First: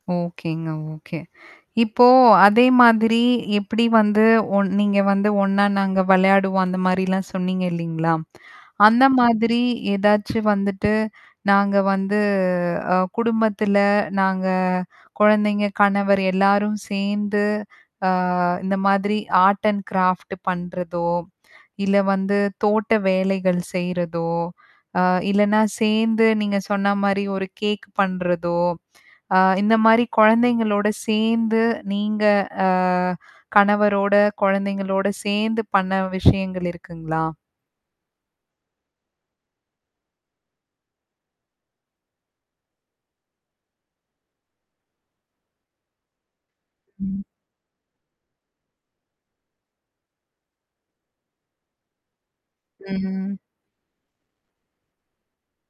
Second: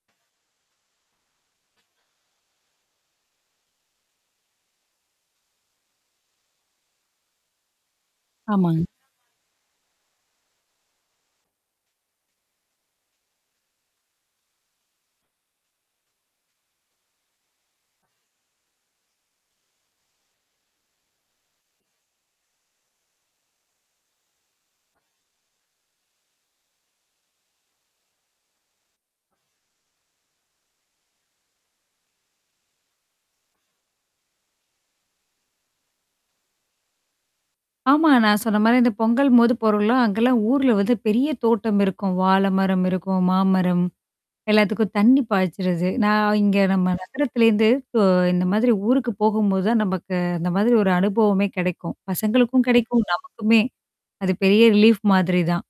ஓகேங்க, ஓகே இப்போ அதே மாதிரி, எப்படி வந்து ஒண் நீங்க வந்து ஒண்ணா நாங்க வெளையாடுவோம், அந்த மாரிலாம் சொன்னீங்க இல்லைங்களா? ஆமாங்க. அந்த மாதிரி ஏதாச்சும் வந்துட்டு, நாங்க வந்து அ குடும்பத்தில நாங்க கொழந்தைங்க, கணவர் எல்லோரும் சேந்து, அ இந்த மாதிரி ஆர்ட் அண்ட் கிராஃப்ட் பண்றதோ, இல்ல வந்து தோட்ட வேலைகள் செய்யுறதோ, அ இல்லன்னா சேந்து, நீங்க சொன்னா மாரி ஒரு கேக் பண்றதோ, ஆ இந்த மாரி கொழந்தைங்களோட சேந்து நீங்க அ கணவரோட, கொழந்தைங்களோட, சேந்து பண்ண விஷயங்கள் இருக்குங்களா? ஆமா, நான் சொன்ன மாரி இந்த பொங்கலின் போது போறோம்ல்ல! அங்கலாம் ஊரில வந்து பெரிய தோட்டம் இருக்கும். வாழை மரம் இருக்கும், மாமரம் எல்லாத்துக்கும் தண்ணீ பாய்ச்சிறது நான் இங்க நம்ம ம். நகரத்திலேருந்து கொ இந்த மாதிரி ஊருக்கு போகும்போது தான் நமக்கு இந்த மாதிரி ஒரு அனுபவமே கெடைக்கும். பசங்களுக்கும் கெடைக்கும், ம். நமக்குமே அது பெரிய ரிலீஃப் மாதிரி தான்.